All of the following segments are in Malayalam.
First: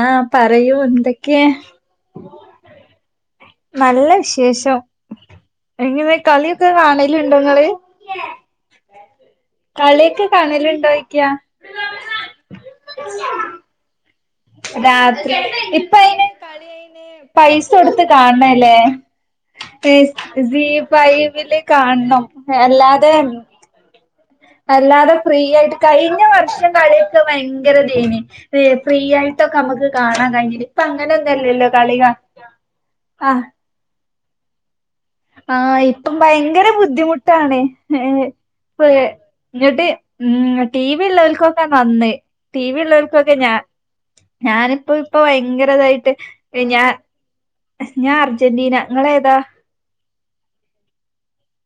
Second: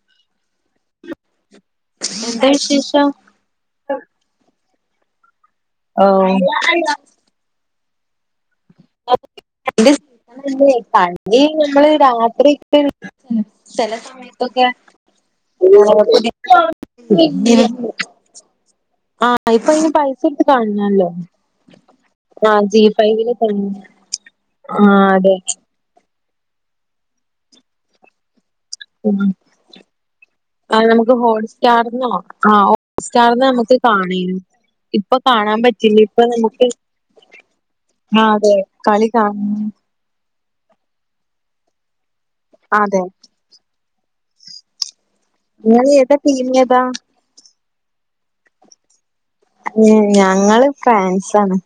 ആഹ് പറയൂ എന്തക്കെയാ എന്താ വിശേഷം നല്ല വിശേഷം ഓ എങ്ങനെ കളിയൊക്കെ കാണല് ണ്ടൊങ്ങള് കളിയൊക്കെ കാണല്ണ്ടോയിക്കാ ഞമ്മള് രാത്രിക്ക് ഉം ചെല സമയം രാത്രി ഇപ്പയിന് കളി അയിന് പൈസ കൊടുത്ത് കാൺണല്ലേ ആഹ് ഇപ്പൊ അയിന് ഈ പൈസ എടുത്ത് കാണണല്ലോ സീഫൈവില് കാണ്ണം ആഹ് ജി അല്ലാതെ ഫൈവില് [unintelligible] ആഹ് അല്ലാതെ അതെ ഫ്രീ ആയിട്ട് കഴിഞ്ഞ വർഷം കളിയൊക്കെ ഭയങ്കര തേനി ഏ ഫ്രീ ആയിട്ടൊക്കെ അമ്മക്ക് കാണാൻ കഴിഞ്ഞിനി ആഹ് നമുക്ക് ഇപ്പങ്ങനൊന്നല്ലല്ലോ ഹോട്ട്സ്റ്റാർന്നോ കളികാണ ആഹ് ഹോട്ട്സ്റ്റാർന്ന് ആഹ് നമുക്ക് കാണേനു ഇപ്പൊ കാണാൻ ആഹ് പറ്റില്ല ഇപ്പം ഇപ്പൊ ഭയങ്കര നമുക്ക് ബുദ്ധിമുട്ടാണ് ഏഹ് ആഹ് അതെ പ്പെ കളി കാണ ഇങ്ങട്ട് ഉം ടി വി ഉള്ളോൽക്കൊക്കെ നന്ന് ടി വി അതെ ഉള്ളോക്കൊക്കെ ഞാൻ ഞാനിപ്പ ഇപ്പ നിങ്ങള് ഭയങ്കരതായിട്ട് ഏതാ ടീം ഏതാ ഞാൻ ഞാ അർജന്റീന ങ്ങളേതാ ഞ ഞങ്ങള് ഫ്രാൻസാണ്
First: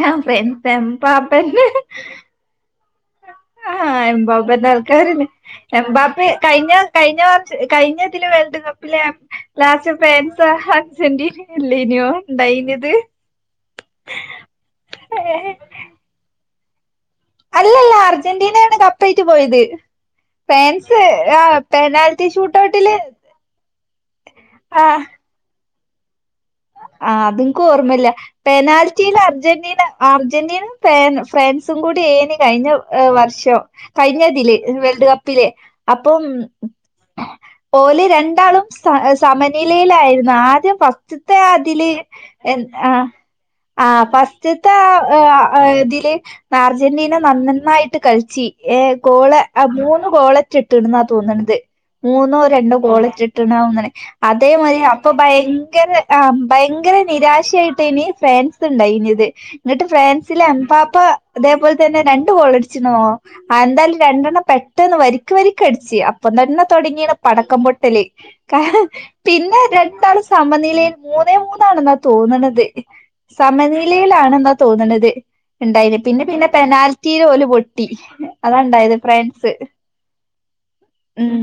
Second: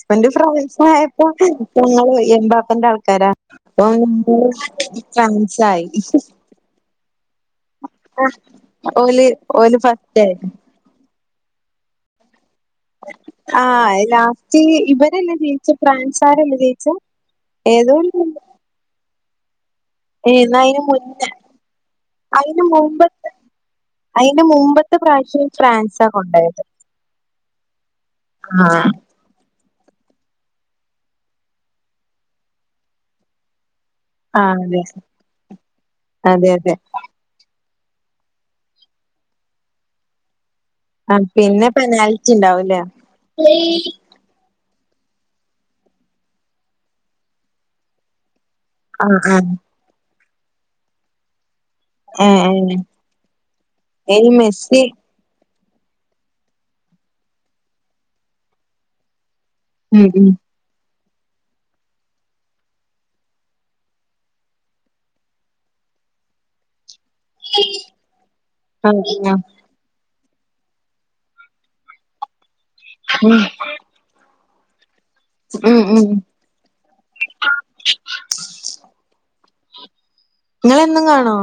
ഞാൻ ഫ്രാൻസ് ഫ്രാൻസായപ്പോ എംബാപ്പന്റെ ഞങ്ങള് എംബാപ്പന്റെ ആൾക്കാരാ അപ്പം ആഹ് ഞങ്ങള് എംബാപ്പെൻ്റാൾക്കാരന്നെ ഫ്രാൻസായി എബാപ്പെ കഴിഞ്ഞ കഴിഞ്ഞ കൊറച്ച് കഴിഞ്ഞതില് വേൾഡ് കപ്പ് ലാ ഓല് ഓല് ലാസ്റ്റ് ഫസ്റ്റായി ഫ്രാൻസ് അർജന്റീന ഇല്ലേനിയോ ഉണ്ടായി ആഹ് ലാസ്റ്റ് ഇവരെല്ലേ ജയിച്ചെ ഫ്രാൻസാരല്ല ജയിച്ചെ ഏതോ അല്ലല്ല ഒരു അർജന്റീനയാണ് കപ്പയിറ്റ് പോയത് എന്നാ അയിന് പേൻസ് മുന്നേ ആ പെനാൾട്ടി അയിന് ശൂട്ടൗട്ടില് മുമ്പത്തെ അയിന്റെ മുമ്പത്തെ പ്രാവശ്യം ഫ്രാൻസാ കൊണ്ടോയത് ആഹ അത് ൻക്ക് ഓർമ്മല്ല ആഹ് പെനാൽറ്റീലർജന്റീന അർജന്റീനിം ഫാൻ ഫ്രാൻസും കൂടി ഏനി കഴിഞ്ഞ വർഷം കഴിഞ്ഞതില് ആഹ് അതെ വേൾഡ് കപ്പില് അപ്പം അതെ അതെ ഓല് രണ്ടാളും സസമനിലയിലായിരുന്നു ആദ്യം ഫ ആഹ് പിന്നെ പെനാൽറ്റി ഉണ്ടാവൂല്ലേ അ ഫസ്റ്റ്ത്തെ ആ ഇതില് അർജന്റീന നന്നായിട്ട് കളിച്ചി ഏഹ് ആഹ് ഗോള് ആഹ് ആ മൂന്ന് ഗോളറ്റ ഇട്ട്ണ്ന്നാ തോന്നണത് മൂന്നോ ഏഹ് രണ്ടോ ഏഹ് ഗോളറ്റെ ഇട്ട്ണാ തോന്ന്ണ്. ഇനി അതേമാരി മെസ്സി അപ്പൊ ഭയങ്കര ആഹ് ഭയങ്കര നിരാശായിട്ടേനി ഫ്രാൻസ് ണ്ടായിനത് ന്നിട്ട് ഉം ഉം ഫ്രാൻസിലെ എംബാപ്പ ഇതേപോൽ തന്നെ രണ്ടു ഗോളട്ച്ച്ണോ ആ എന്താലും രണ്ടെണ്ണം പെട്ടന്ന് വരിക്ക് വരിക്കടിച്ച് അപ്പംതന്നെ തൊടങ്ങിണ് പടക്കം പൊട്ടല് കാ ആഹ് ആഹ് പിന്നെ രണ്ടാള് സമനിലെ മൂന്നേ മൂന്നാണ്ന്നാ തോന്നണത് ഉം സമനിലയിലാണ്ന്നാ തോന്നണത്. ഉം ഇണ്ടായിന് ഉം പിന്നെ പിന്നെ പെനാൽറ്റിയില് ഓല് പൊട്ടി അതാ ഇണ്ടായത് ഫ്രാൻസ്. ഇങ്ങളെന്നും കാണോ ഉം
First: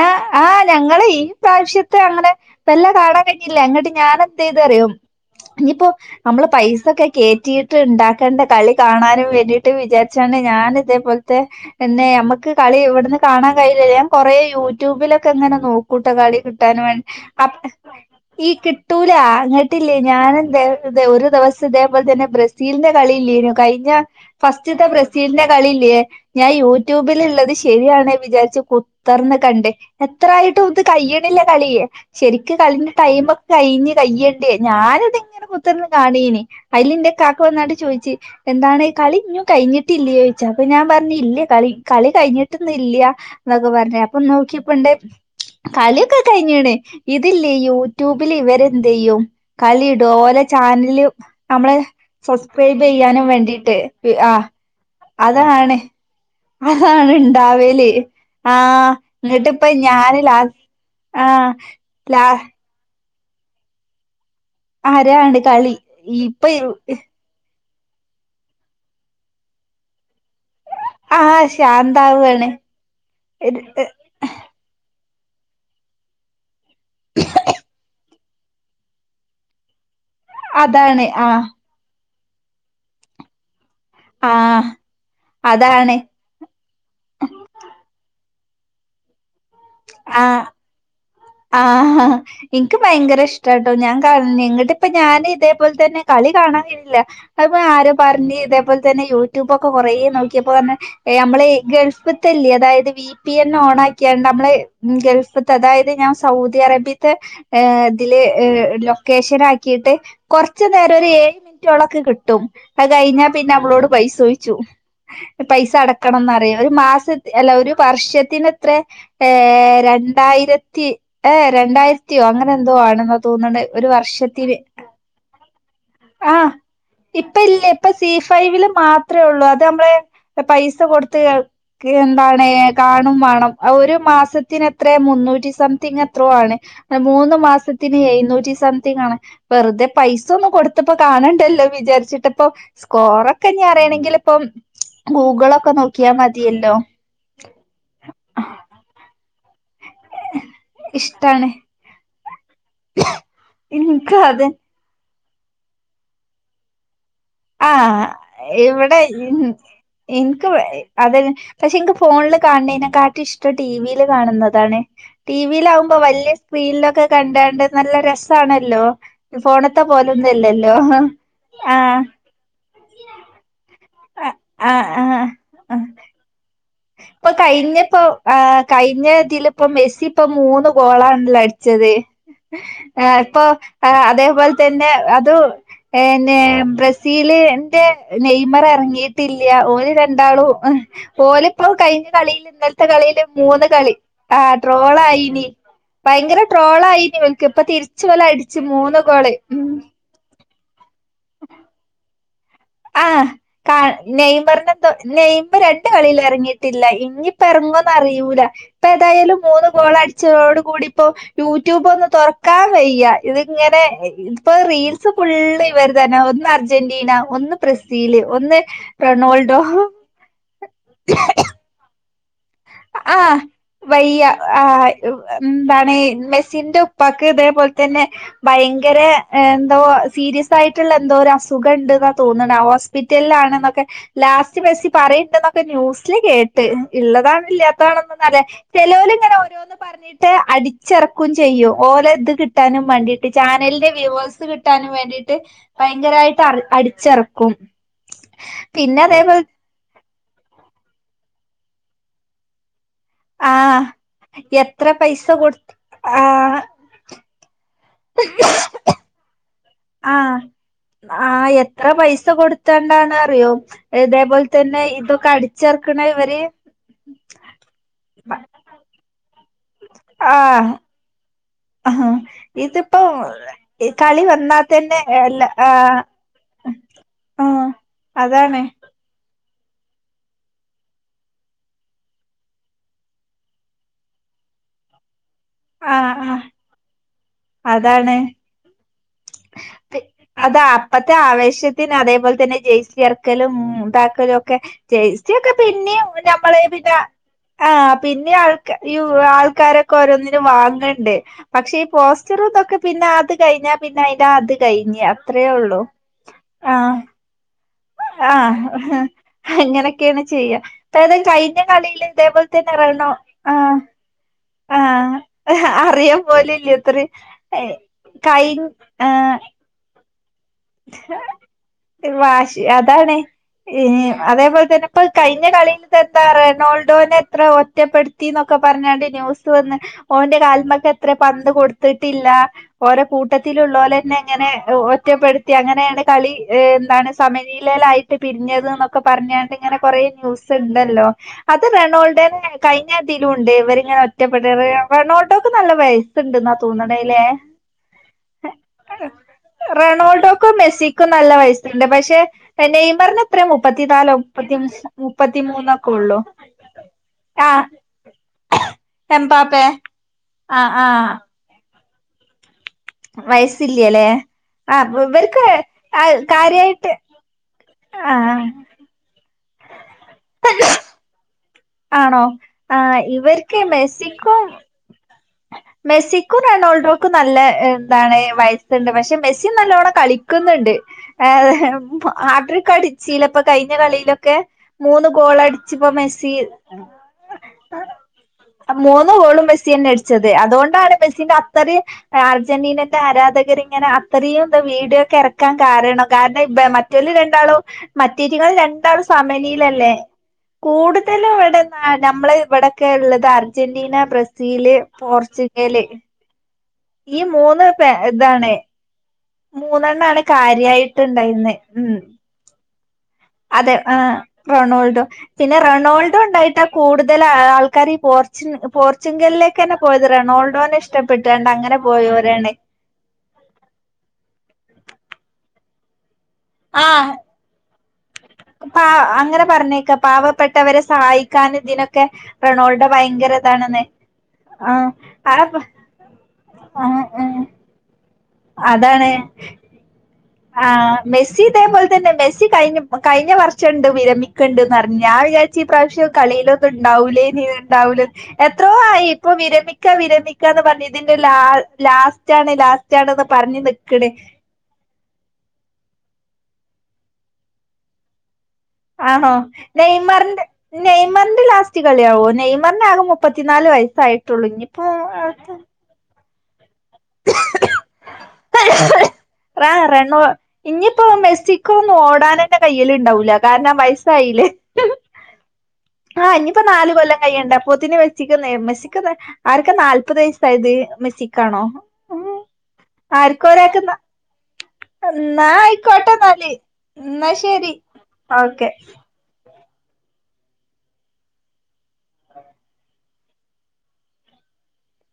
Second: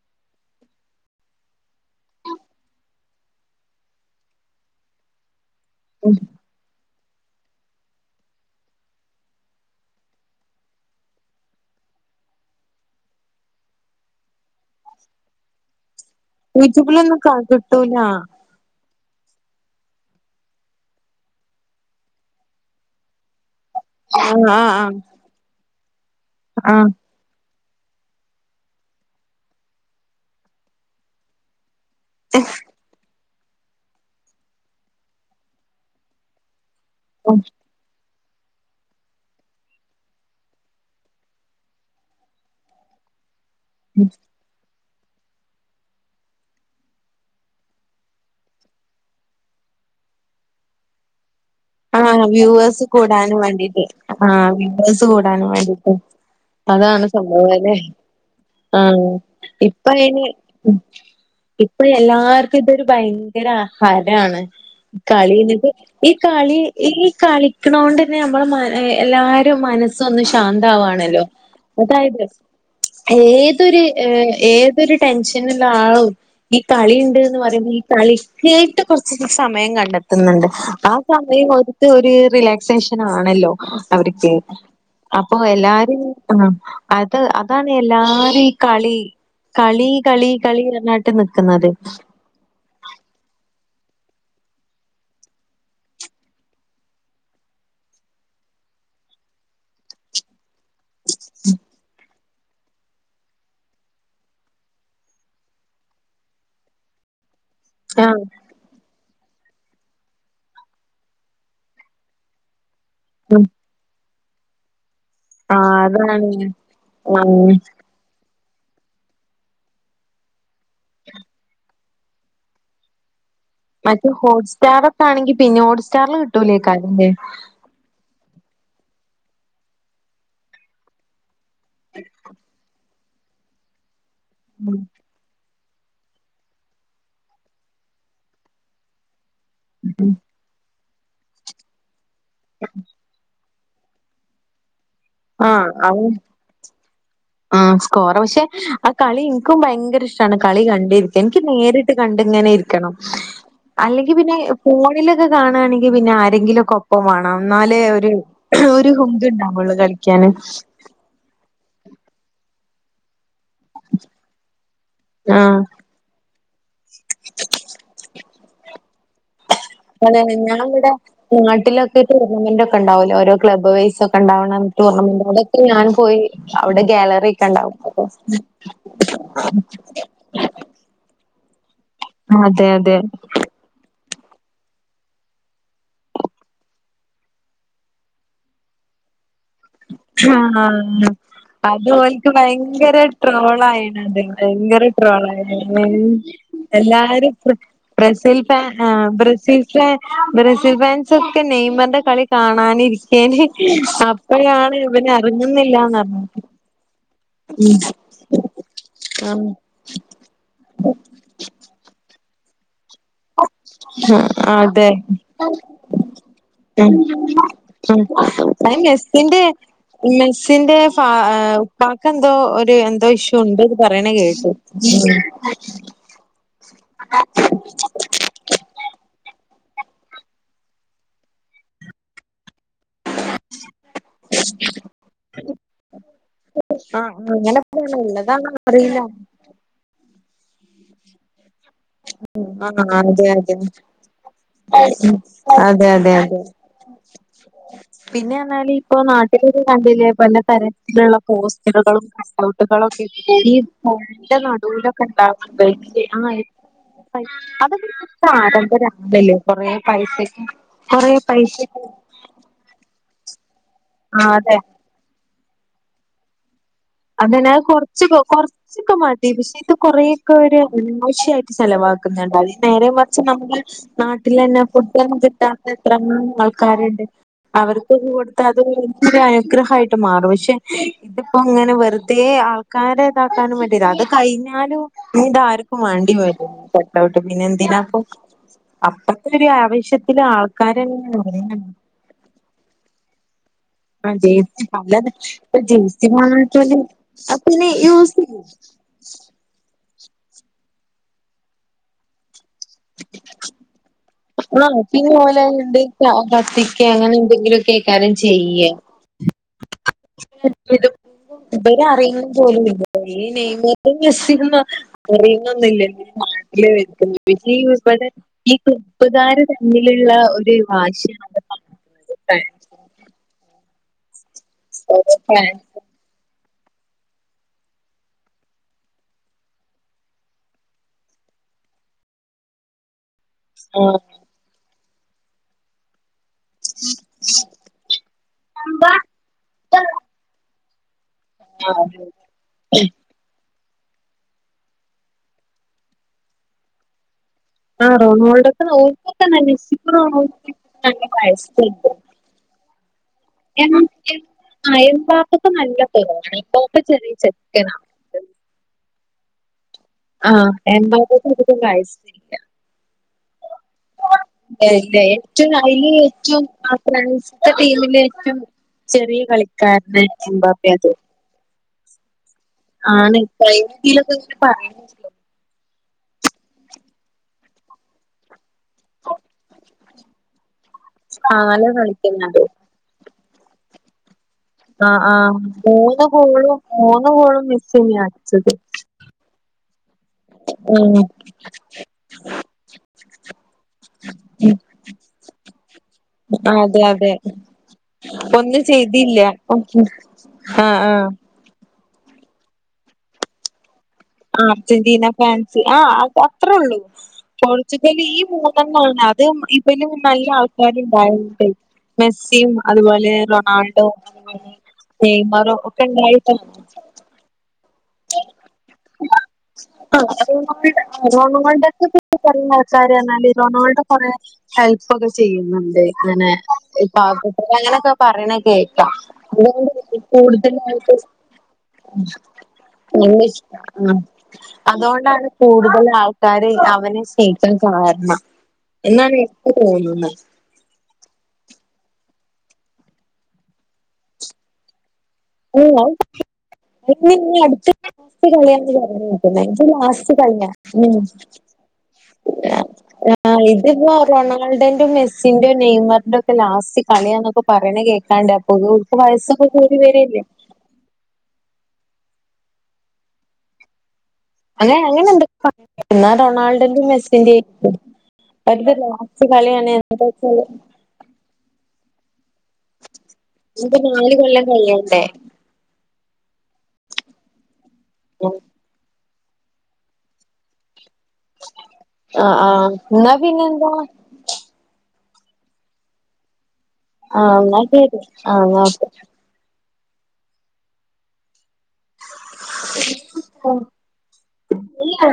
ഏഹ് ആഹ് ഞങ്ങള് ഈ പ്രാവശ്യത്തെ ഞങ്ങടെ വെല്ല കാണ ട്ടില്ലെ ഇങ്ങട്ട് ഞാനെത്തെയ്തു അറിയോ ഇഞ്ഞ്‌പ്പോ അമ്മള് പൈസൊക്കെ കേറ്റി ണ്ടാക്കേണ്ട കളി കാണാനും വേണ്ടിയിട്ട് വിചാര്ച്ചാണ് ഞാന് ഇതേ പോൽത്തെ പിന്നെ അമ്മക്ക് കളി ഇവട്ന്ന് കാണാൻ കയ്യൂലല്ല. ഞാൻ കൊറെ യൂട്യൂബിലൊക്കെങ്ങനെ നോക്കൂട്ടോ കളി. കിട്ടാന് വേണ്ടി യൂട്യൂബിലൊന്നും ക അ കിട്ടൂല ഈ കിട്ടൂല ഇങ്ങട്ടില്ലേ ഞാനെന്തെയ്തു ഒരു ദിവസം ഇതേ പോൽതെന്നെ ബ്രെസ് സീൽന്റെ കളി ഇല്ലെയ്നോ കൈ ഞ്ഞ ആഹ് ഫസ്റ്റ്ത്തെ ആഹ് ബ്രസീലിന്റെ കളില്ലേ ഞാൻ ആഹ് യൂട്യൂബിലള്ളത് ശെ ശെരിയാണ് വിചാര്ച്ചു കുത്തർന്ന് കണ്ട് എത്രായ്ട്ടും ഇത് കയ്യിണ്ല്ല കള്യെ ക്ക് കളിന്റെ ടൈമൊക്കെ കഴിഞ്ഞ്‌ കയ്യേണ്ടേ ഞാനത്ങ്ങനെ കുത്തർന്ന് കാണേനി അയ്ലിന്റെ കാക്ക വന്നാണ്ട് ചോയ്ച്ച് എന്താണ് കളി ഇഞ്ഞും കഴിഞ്ഞിട്ടില്ലേയ്ച്ചു അപ്പൊ ഞാൻ പറഞ്ഞു ഇല്ല കളി കളി കഴിഞ്ഞിട്ടൊന്നുല്ല. ന്നൊക്കെ പർഞ്ഞു ആഹ് അപ്പൊനോക്കിയപ്പണ്ട് കളി ഒക്കെ കയ്യ്ഞ്ഞ്‌ണ് ഇതില്ലേ യൂട്യൂബില് ഇവരെന്തെയ്യും കളി ഇടും ഓലെ ചാൻല് അമ്മളെ ആഹ് വ്യൂവേഴ്സ് സബ്സ്ക്രൈബെയ്യാനും കൂടാനും വേണ്ടീട്ട് ആ ആഹ് വ്യൂവേഴ്സ് കൂടാനും അതാണ്. വേണ്ടീട്ട് അതാണ് അഹാണ് സംഭവം അല്ലേ ഇണ്ടാവെല്. ആഹ് ന്നിട്ട്പ്പ ഇപ്പ ഞാന് അയിന് ലാ ആഹ് ഇപ്പൊ ലാ എല്ലാർക്കും ഇതൊരു ഭയങ്കര ഹാരാണ് ആരാണ് കളീ ഞ്ഞ്‌ട്ട് കളി ഇ ഇപ്പൊ കളി ഈ കളിക്ക്ണോണ്ടെന്നെ ന്നമ്മളെ എല്ലാരും മനസൊന്ന് ശാന്താവാണ്. ണല്ലോ ആഹ് അതായത് ശാന്താവാണ് ഏതൊരു ഏ തൊരു ടെൻഷന്ള്ള ആളും ഈ കളി ഇണ്ട്ന്ന് പറയുമ്പോ ഈ കളി കേട്ട് കൊർച്ച് സമയം കണ്ടെത്ത്ന്ന്ണ്ട് ആ അതാണ് ആഹ് [unintelligible] ഒര് റിലാക്സേഷനാണല്ലോ അവര്ക്ക് ആഹ് അപ്പൊ അതാണ് എല്ലാരും ആഹ് അത് അതാണ് എല്ലാരും കളി കളി, കളി, ആഹ് കളി ന്നർഞ്ഞാ ആഹ് ഇൻക്ക് ഭയങ്കര ഇഷ്ട്ടാട്ടോ ഞാൻ കാൺണേ ങ്ങട്ട്പ്പോ ഞാന് ഇതേ പോൽതെന്നെ കളി കാണാൻ കഴുല്ല. അത്പ്പോ ആരോ പർഞ്ഞ് ഇതേപോൽ തന്നെ യൂട്യൂബ് ഒക്കെ കൊറേ നോക്കിയപ്പോർഞ്ഞു ഏഹ് അമ്മളീ ഗെൾഫ് ത്തെല്ലേ അതായത് വി പി എന്ന് ഓൺ ആക്കിയാണ്ട് അമ്മള് ഗെൾഫ്ത്തെ അതായത് ഞാൻ സൗദി അറേബ്യത്തെ ഏ ഇതില് ആഹ് ഏ ലൊ കേഷനാക്കിയിട്ട് കൊർച് നേരം ഒരു ഏഴ് മിൻറ്റോളൊക്കെ കിട്ടും. അത് കയ്ഞ്ഞാ ഉം പിന്നെ അമ്മളോട് പൈസോയ്ച്ചും. പൈസ ആഹ് അതാണ് അടക്കണംന്ന് പറിം ഒരു മാസത് അല്ല ആഹ് ഒരു വർഷത്തിന് ത്രെ ഏഹ് രണ്ടായിരത്തി ഏഹേ രണ്ടായിരത്തിയോ അങ്ങനെ എന്തോ ആണ്ന്നാ തോന്ന്ണത്. മറ്റേ ഹോട്ട്സ്റ്റാർ ഒക്കെ ആണെങ്കി പിന്നിം ഹോട്ട് സ്റ്റാറില് ആഹ് കിട്ടൂലേക്കാരംലെ? ഇപ്പ ഇല്ല ഇപ്പ സി ഫൈവില് മാത്രേ ഒള്ളൂ അത് നമ്മള് പൈസ കൊടുത്ത് ക്ക് എന്താണ് കാണും മാണം ഒര് മാസത്തിന് എത്രേ മുന്നൂറ്റി സം തിങ് എത്രോ ആണ് മൂന്ന്മാസത്തിന് എഴുന്നൂറ്റി സംതിങ്ആണ് വെറുതെ പൈസ ഒന്ന് കൊട് ത്ത് പ്പോകാണണ്ടല്ലോ വിചാരിച്ചിട്ട് ഇപ്പം സ്കോറൊക്കെഞ്ഞി അറിയണെങ്കിൽ ഇപ്പം ആഹ് ഗൂഗിളൊക്കെ അവ നോക്കിയാ മതിയല്ലോ? ആഹ് സ്കോർ പക്ഷെ ആ കളി ഇൻക്കും ഭയങ്കര ഇഷ് ട്ടാണ് കളികണ്ടിരിക്ക്യാൻ. ഇൻക്ക് ഇഷ്ടാണ് നേരിട്ട് കണ്ടിങ്ങനെ ഇരിക്കണം. അല്ലെങ്കി ഇൻക്ക് പിന്നെ അത് ഫോണിലൊക്കെ കാണാണെങ്കി പിന്നെ ആരെങ്കിലൊക്കൊപ് പ്പം വാണം ഇന്നാലേ ആഹ് ഒര് ഒര് ഹുങ്ക്ണ്ടാവൊള്ളൂ കളിക്ക്യാന്. അയ് അതെന്നെ പക്ഷെ ഇൻക്ക് ഫോണില് കാൺണേനെകാട്ടി ഇഷ്ട്ടം ടീവില് കാണുന്നതാണ് ടി വി ആഹ് ലാവും മ്പോ വല്ല്യ സ്ക്രീനിലൊക്കെ കണ്ടാണ്ട് നല്ല രെസാണല്ലോ? ഫോണ് ത്തെ അതെ പോലൊന്നും അല്ലല്ലോ ആഹ്. ഉങ്ങിന്റോക്കണ്ടാവല്ലോ ഓരോ ക്ലബ് വെയ്സൊക്കണ്ടാവ്ണ ആഹ് ടൂർണമെന്റ് ആഹ് അവ്ടൊക്കേ ആഹ് ഞാൻ പോയി അവിടെ ഗാലറി ഇപ്പൊ ഒക്കെ ണ്ടാവും കഴിഞ്ഞപ്പോ അപ്പം. ആഹ് കഴിഞ്ഞ ഉം ഉം ഇതിലിപ്പോ മെസ്സി ഇപ്പൊ മൂന്ന് ഗോളാണല്ലോ അടിച്ചത് അതെ ഏഹ് ഇപ്പൊ അതേപോലെ തന്നെ അതും ഏഹ് ന്നെ ബ്രസീല് ന്റെ നെയ്മറെറങ്ങി ട്ടില്ല്യ. ഓല് രണ്ടാളും ആഹ് ഓല് അത് ഓൽക്ക് ഭയങ്കര കളി ട്രോളായീണ്. അത് ആ ഭയങ്കര ട്രോളായിനി ട്രോളായ്ണ്. ഭയങ്കര ട്രോളായിനി എല്ലാരും ഇവൽക്ക് ബ്ര ഇപ്പൊ തിരിച്ച് ഇവല് ബ്രസീൽ അടിച്ച് ഫാൻ മൂന്ന് ആഹ് ഗോള് ബ്രസീൽ ഉം ഫാ ൻ ബ്രസീൽ ഫാൻസൊക്കെ നെയ്മർന്റെ കളി കാണാനിരിക്കേണ് അ നെയ്മർനെന്തോ നെയമ്പ് രണ്ട് കളീലു എറങ്ങി ട്ടില്ല. ഇഞ്ഞ് ഇപ്പെറങ്ങോന്ന് അറിയൂല്ല. ഇപ്പേതായാലും മൂന്ന് ഗോളടിച്ചതോട് കൂടി ഇപ്പം യൂട്യൂബ് ഒന്നും തുറക്കാൻ വയ്യ. ഇതിങ്ങനെ ഇപ്പൊ അതെ റീൽസ് ഫുള്ള് ഇവര്തന്നെ. ഒന്ന് ഉം അർജന്റീന ഒന്ന് ഉം ബ്രസീല് അഹ് ഒന്ന് മെസ്സിന്റെ റൊണാൾഡോ മെസ്സിന്റെ ഫാ ഏഹ് ഏഹ് ഉപ്പാക്ക് എന്തോ ഒര് എ ആഹ് വയ്യ ആഹ് എന്താണ് മെസ് സിന്റെ ഉപ്പാക്ക് ഇതേപോൽ തന്നെ ഭയങ്കര എന്തോ സീരിയസ് ആയിട്ടുള്ള എന്തോ ഒരു അസുഖണ്ട്ന്നാ തോന്ന്ണ അ ഹോസ് പിറ്റൽലാണ് ന്നൊക്കെ ലാസ്റ്റ് മെസ്സി പറയ്ണ്ട് ന്നൊക്കെ ന്യൂസിൽ കേട്ട് ഇള്ള ആഹ് താണോ അങ്ങനെ ഇല്ലാത്തതാണോന്നൊന്നും അറീല്ല. ഉള്ളതാണോ അറിയില്ല ചെലോല്ങ്ങെനെ ഓരോന്ന് പറഞ്ഞിട്ട് അടിച്ചിറക്കും ചെയ്യും. ഓല ത് കിട്ടാനും ആഹ് അതെ മാണ്ടിട്ട് അതെ ചാനലിന്റെ വ്യുവേഴ്സ് കിട്ടാനും വേണ്ടിട്ട് അതെ അതെ അതെ ഭയങ്കരായിട്ട് അറി അടി പിന്നെ പർഞ്ഞാല് ഇപ്പം അതേപോലെ നാട്ടിലൊരു കണ്ടില്ലേ പല തരത്തിലുള്ള പോസ്റ്ററുകളും [unintelligible] [unintelligible] ക്കെ ഇട്ടിട്ട് ഈ ആഹ് പൊഴന്റെ എത്ര നടൂലൊക്കെ പൈസ ഇണ്ടാവും കൊടു വല്യെ ആഹ് [unintelligible] അതൊക്കൊരു ഇപ്പാഡമ്പരാണല്ലോ കൊറെ ആഹ് ആഹ് എത്ര പൈസ കൊടു ത്താണ്ടാണറിയോ ആഹ് ഇതേപോൽ അതെ തന്നെ ഇതൊക്കെ അടിച്ചെർക്ക്ണത് ഇവര് അതന്നെ അത് കൊർച്ച് കൊ കൊർച്ചൊക്കെ മതി പക്ഷെ ഇത് കൊറേയൊക്കെ ഒര് ആഹ് അനാവശ്യ ആഹ് ചിലവാക്കുന്നുണ്ട് അത് ഇതിപ്പോ നേരെമറിച്ച് നമ്മുടെ ഈ കളി വന്നാ നാട്ടിലെന്നെ തന്നെ ഫുഡ് ഒന്നും അല്ല കിട്ടാത്ത ആഹ് എത്രങ്ങാനും ആൾ കാരുണ്ട് ആഹ് അവർക്ക് കൊടുത്ത അത് അതാണ് ഒരു അനുഗ്രഹായിട്ട് മാറും പക്ഷെ ഇതിപ്പോങ്ങെനെ ന്ന് വെറുതെ ആൾക്കാരെ ഇതാക്കാനും വേണ്ടിതാ അത് കയിഞ്ഞാലും ഇനി ഇതാർക്കും ആഹ് വേണ്ടി ആഹ് വരൂല്ല കട്ട് ഔട്ട് പിന്നെ എന്തിനാപ്പൊ അതാണ് അപ്പത്തെ ഒരു ആവേശത്തില് ആൾക്കാരങ്ങന [unintelligible] ഇന്ന അതേപോൽ തന്നെ ജയിസ് എർക്കലും ഉം ആ താക്കലൊക്കെ ജേഴ്സി പല ജെയ്സി ഒക്കെ ഇപ്പൊ പിന്നീം ജേഴ്സി ഞമ്മള് വാങ്ങിട്ടോല് പിന്ന അത് പിന്നെ ആ യൂസ് പിന്നെ ചെയ്യും ആൾക്ക ഈ ആൾക്കാരൊക്കെ ഓരോന്നിനും വാങ്ങ്ണ്ട് പക്ഷേ ഈ പോസ് റ്ററുതൊക്കെ പിന്നെ അത് കഴിഞ്ഞാ പിന്നെ അയിന്റെ അത് ആ കഴിഞ്ഞ് പിന്നെ അത്രേ ഒള്ളൂ ഓലെയ്ണ്ട് കത്തിക്ക ആഹ് അങ്ങനെ എന്തെങ്കിലും ക്കെകാരം ചെയ്യ ആഹ് അങ്ങനൊക്കേണ് ചെയ്യ ഇപ്പേതാ കഴിഞ്ഞ കളീല് ഇവരറിയു ഇതേപോലെ തന്നെ റെണോ ഈ ആഹ് നെയ്മറിനും മെസ്സിക്കും ആഹ് പറയുന്നൊന്നില്ലല്ലോ അറിയാൻ നാട്ടില് പോലുല്ല്യത്രെ വ ഈ ഇവിടെ കയി ഈ ആഹ് ക്ലബ്‌കാര് തമ്മിലുള്ള ഒരു വാശിയാണ് അവിടെ നടക്കുന്നത് ഒരു വാശി ഫാൻസ് അതാണ് ഈ അതേപോലെ തന്നെ ഇപ്പൊത് ഓരോ കഴിഞ്ഞ ഫാൻസ് കളിലും എത്താ പറയാ റൊണോൾഡോനെ എത്ര ഒറ്റപ്പെടുത്തി എന്നൊക്കെ പറഞ്ഞാണ്ട് ന്യൂസ് വന്ന് ഓന്റെ കാൽമക്ക് എത്ര പന്ത് കൊടുത്തിട്ടില്ല ഓലെ കൂട്ടത്തിലുള്ളോലെന്നെങ്ങനെ ഒറ്റപ്പെടുത്തി അങ്ങനെയാണ് കളി ഏ എന്താണ് സമനിലെലായിട്ട് പിരിഞ്ഞത് ന്നൊക്കെ പറഞ്ഞാണ്ട് ഇങ്ങനെ കൊറേ ന്യൂസ് സുണ്ടല്ലോ അത് ആ റണോൾഡനെ കഴിഞ്ഞ ത്തിലുണ്ട് ഇവരിങ്ങനെ ഒറ്റപ്പെട്ട് റെ ണോൾഡക്ക് നല്ല വയസ്സുണ്ട്ന്നാ തോന്നണയിലെ ആ റൊണോൾഡക്ക്‌ ഓൽകൊക്കെ നല്ല മെസ്സിക്കോ റൊണാൾഡോക്കും [unintelligible] മെസ്സിക്കും നല്ല വയസ്സ് ഇണ്ട് പക്ഷെ നെയ്മർന് എത്രേ മുപ്പത്തി നാലോ മുപ്പത്തി അഞ്ചോ മുപ്പത്തി ഇതൊക്കെ നല്ല കുറവാണ് ഇപ്പൊക്കെ ചെറിയ ചെക്കന എമ്പാപെ ആ എമ്പാപ്പക്ക് അത്ര വയസ്സൊന്നില്ല വയസ്സില്ല്യ ലേ ഏ ഇല്ല ഏറ്റവും അയില് ഏറ്റവും ആ കാര്യായിട്ട് ഫ്രാൻസിത്തെ ടീമില് ഏറ്റവും ആഹ് ചെറിയ കളിക്കാരനായി എമ്പാപ്പേ അത് ആണോ ആ ആണ് ഇവർക്ക് കഴിഞ്ഞതിലൊക്കെ ഇങ്ങനെ മെസിക്കും പറയുന്നുണ്ടല്ലോ മെസ്സിക്കും റൊണാൾഡോക്കും നല്ല എന്താണ് വയസ്സുണ്ട് പക്ഷെ മെസ്സി നല്ലോണം കളിക്കുന്നുണ്ട് ഏ ആള് കളിക്കുന്നുണ്ട്. ഹാട്രിക് അടിച്ചീലെ ഇപ്പൊ കയ്ഞ്ഞ കളീലൊക്കെ അ ആ മൂന്ന് ഗോളും മൂന്ന് ഗോളും മെസ്സി എന്നെ അടിച്ചത് മൂന്നു ഗോളും മെസ്സി എന്നെ അടി ച്ചത് ഉം അതുകൊണ്ടാണ് മെസ്സിനെ അത്രയും അർജന്റീനന്റെ ആരാധകരിങ്ങനെ അത്രയും എന്താ വീഡിയൊക്കെ എറ ക്കാൻ കാരണം കാരണം ഇവ അതെ മറ്റോല് അതെ രണ്ടാളും മറ്റേറ്റങ്ങള് ഒന്നും രണ്ടാളും ചെയ്തില്ല. സമനിലല്ലേ ആഹ് ആഹ് കൂടുതലും ഇവിടെ നമ്മള ഇവിടൊക്കെ ഉള്ളത് അർജന്റീന ആ ബ്രസീല് അർജന്റീന ഫാൻസ് ആ പോർച്ചുഗല് അത് അത്രേ ഉള്ളൂ ഈ മൂന്ന് പോർച്ചുഗൽ ഈ ഇതാണ് മൂന്നെണ്ണോള്ളു ഇതും ഇബലും മൂന്നെണ്ണാണ് നല്ല ആൾക്കാരുണ്ടായിട്ട കാര്യായിട്ടുണ്ടായിന്ന് ഉം മെസ്സിയും അതുപോലെ റൊ അതെ ആ് റൊണാൾഡോ പിന്നെ ഒക്കെ റൊണാൾഡോ ഉണ്ടായിട്ടാണ് ഉണ്ടായിട്ടാ കൂടുതൽ ആൾക്കാര് ഈ പോർച്ചു പോർച്ചുഗലിലേക്കന്നെ ആ പോയത് റൊണാൾഡോനെ ഇഷ്ടപ്പെട്ടാണ്ട് അങ്ങനെ പോയോരാണ് ക്ക് അറിയ റൊണാൾഡോ കൊറെ ഹെൽപ്പ് ഒക്കെ ചെയ്യുന്നുണ്ട് ഇങ്ങനെ ഈ പാവപ്പെ അങ്ങനൊക്കെ പറയണ പ കേക്കാം അങ്ങനെ അതുകൊണ്ട് പറഞ്ഞേക്ക പാവപ്പെട്ടവരെ കൂടുതലായിട്ട് സഹായിക്കാന ഇതിനൊക്കെ റൊണോൾഡോ നല്ല ഭയങ്കര ഇതാ ഇഷ്ടാ ആ അതുകൊണ്ടാണ് കൂടുതൽ ആൾക്കാര് അവനെ ആഹ് സ്നേഹിക്കാൻ കാരണം എന്നാണ് എനിക്ക് തോന്നുന്നത് ആഹ്‌ മെസ്സി ഇതേ പോലെ തന്നെ മെസ്സി കഴിഞ്ഞ കഴിഞ്ഞ വർഷഎടുതേ വിരമി ണ്ടഞ്ഞ ഞാൻ വിചാച്ച് ഈ പ്രാവശ്യം കളിയിലോന്നും ഇനി ഉണ്ടാവൂലേ ഇനി നീ അടുത്ത ഉണ്ടാവൂല ലാസ്റ്റ് എത്രോ കളിയാന്ന് ആയി പറഞ്ഞ് ഇപ്പൊ കേക്കുന്നെ ഇത് വിരമിക്കാ ലാസ്റ്റ് കളിയാ വിരമിക്കാന്ന് പറഞ്ഞ് ഉം ഇതിന്റെ ലാ ലാസ്റ്റ ആണ് ലാസ്റ്റ് ആണെന്ന് പറഞ്ഞ് നിക്കണേ മെസ്സിന്റെ നെയ്മറിന്റെ ഒക്കെ ലാസ്റ്റ് കളിയാന്നൊക്കെ പറയണ കേൾക്കാണ്ട പൊതു ആണോ വയസ്സൊക്കെ കൂടി വരില്ലേ നെയ്മറിന്റെ നെയ്മറിന്റെ ലാസ്റ്റ് കളിയാവോ നെയ്മറി ആകെ മുപ്പത്തിനാല് വയസ്സായിട്ട് അങ്ങനെ അങ്ങനെണ്ട് എന്നാ റൊണാൾഡോന്റെയും മെസ്സിന്റെ അവത് ലാസ്റ്റ് റ കളിയാണ് റെണോ [unintelligible] ഇനിയിപ്പോ മെക്സിക്കോന്നും ഓടാനന്റെ കയിൽ ഉണ്ടാവൂല്ല കാരണം ഇനിയിപ്പോ നാല് വയസ്സായില്ലേ [inaudible] ആഹ് ഇനിയിപ്പോ നാല് കൊല്ലം കൈയുണ്ട പത്തിനെ വെച്ചിക്കുന്നമശിക്കുന്ന ആർക്കെ നാല്പത് വയസ്സായത് മെസ്സിക്കാണോ ആഹ് ആഹ് എന്നാ പിന്നെന്താ ആർക്കോരാക്കെ എന്നാ ആയിക്കോട്ടന്നാലി എന്നാ ആഹ് ശെരി ശരി ആഹ് എന്നാ ഓക്കെ ഓക്കെ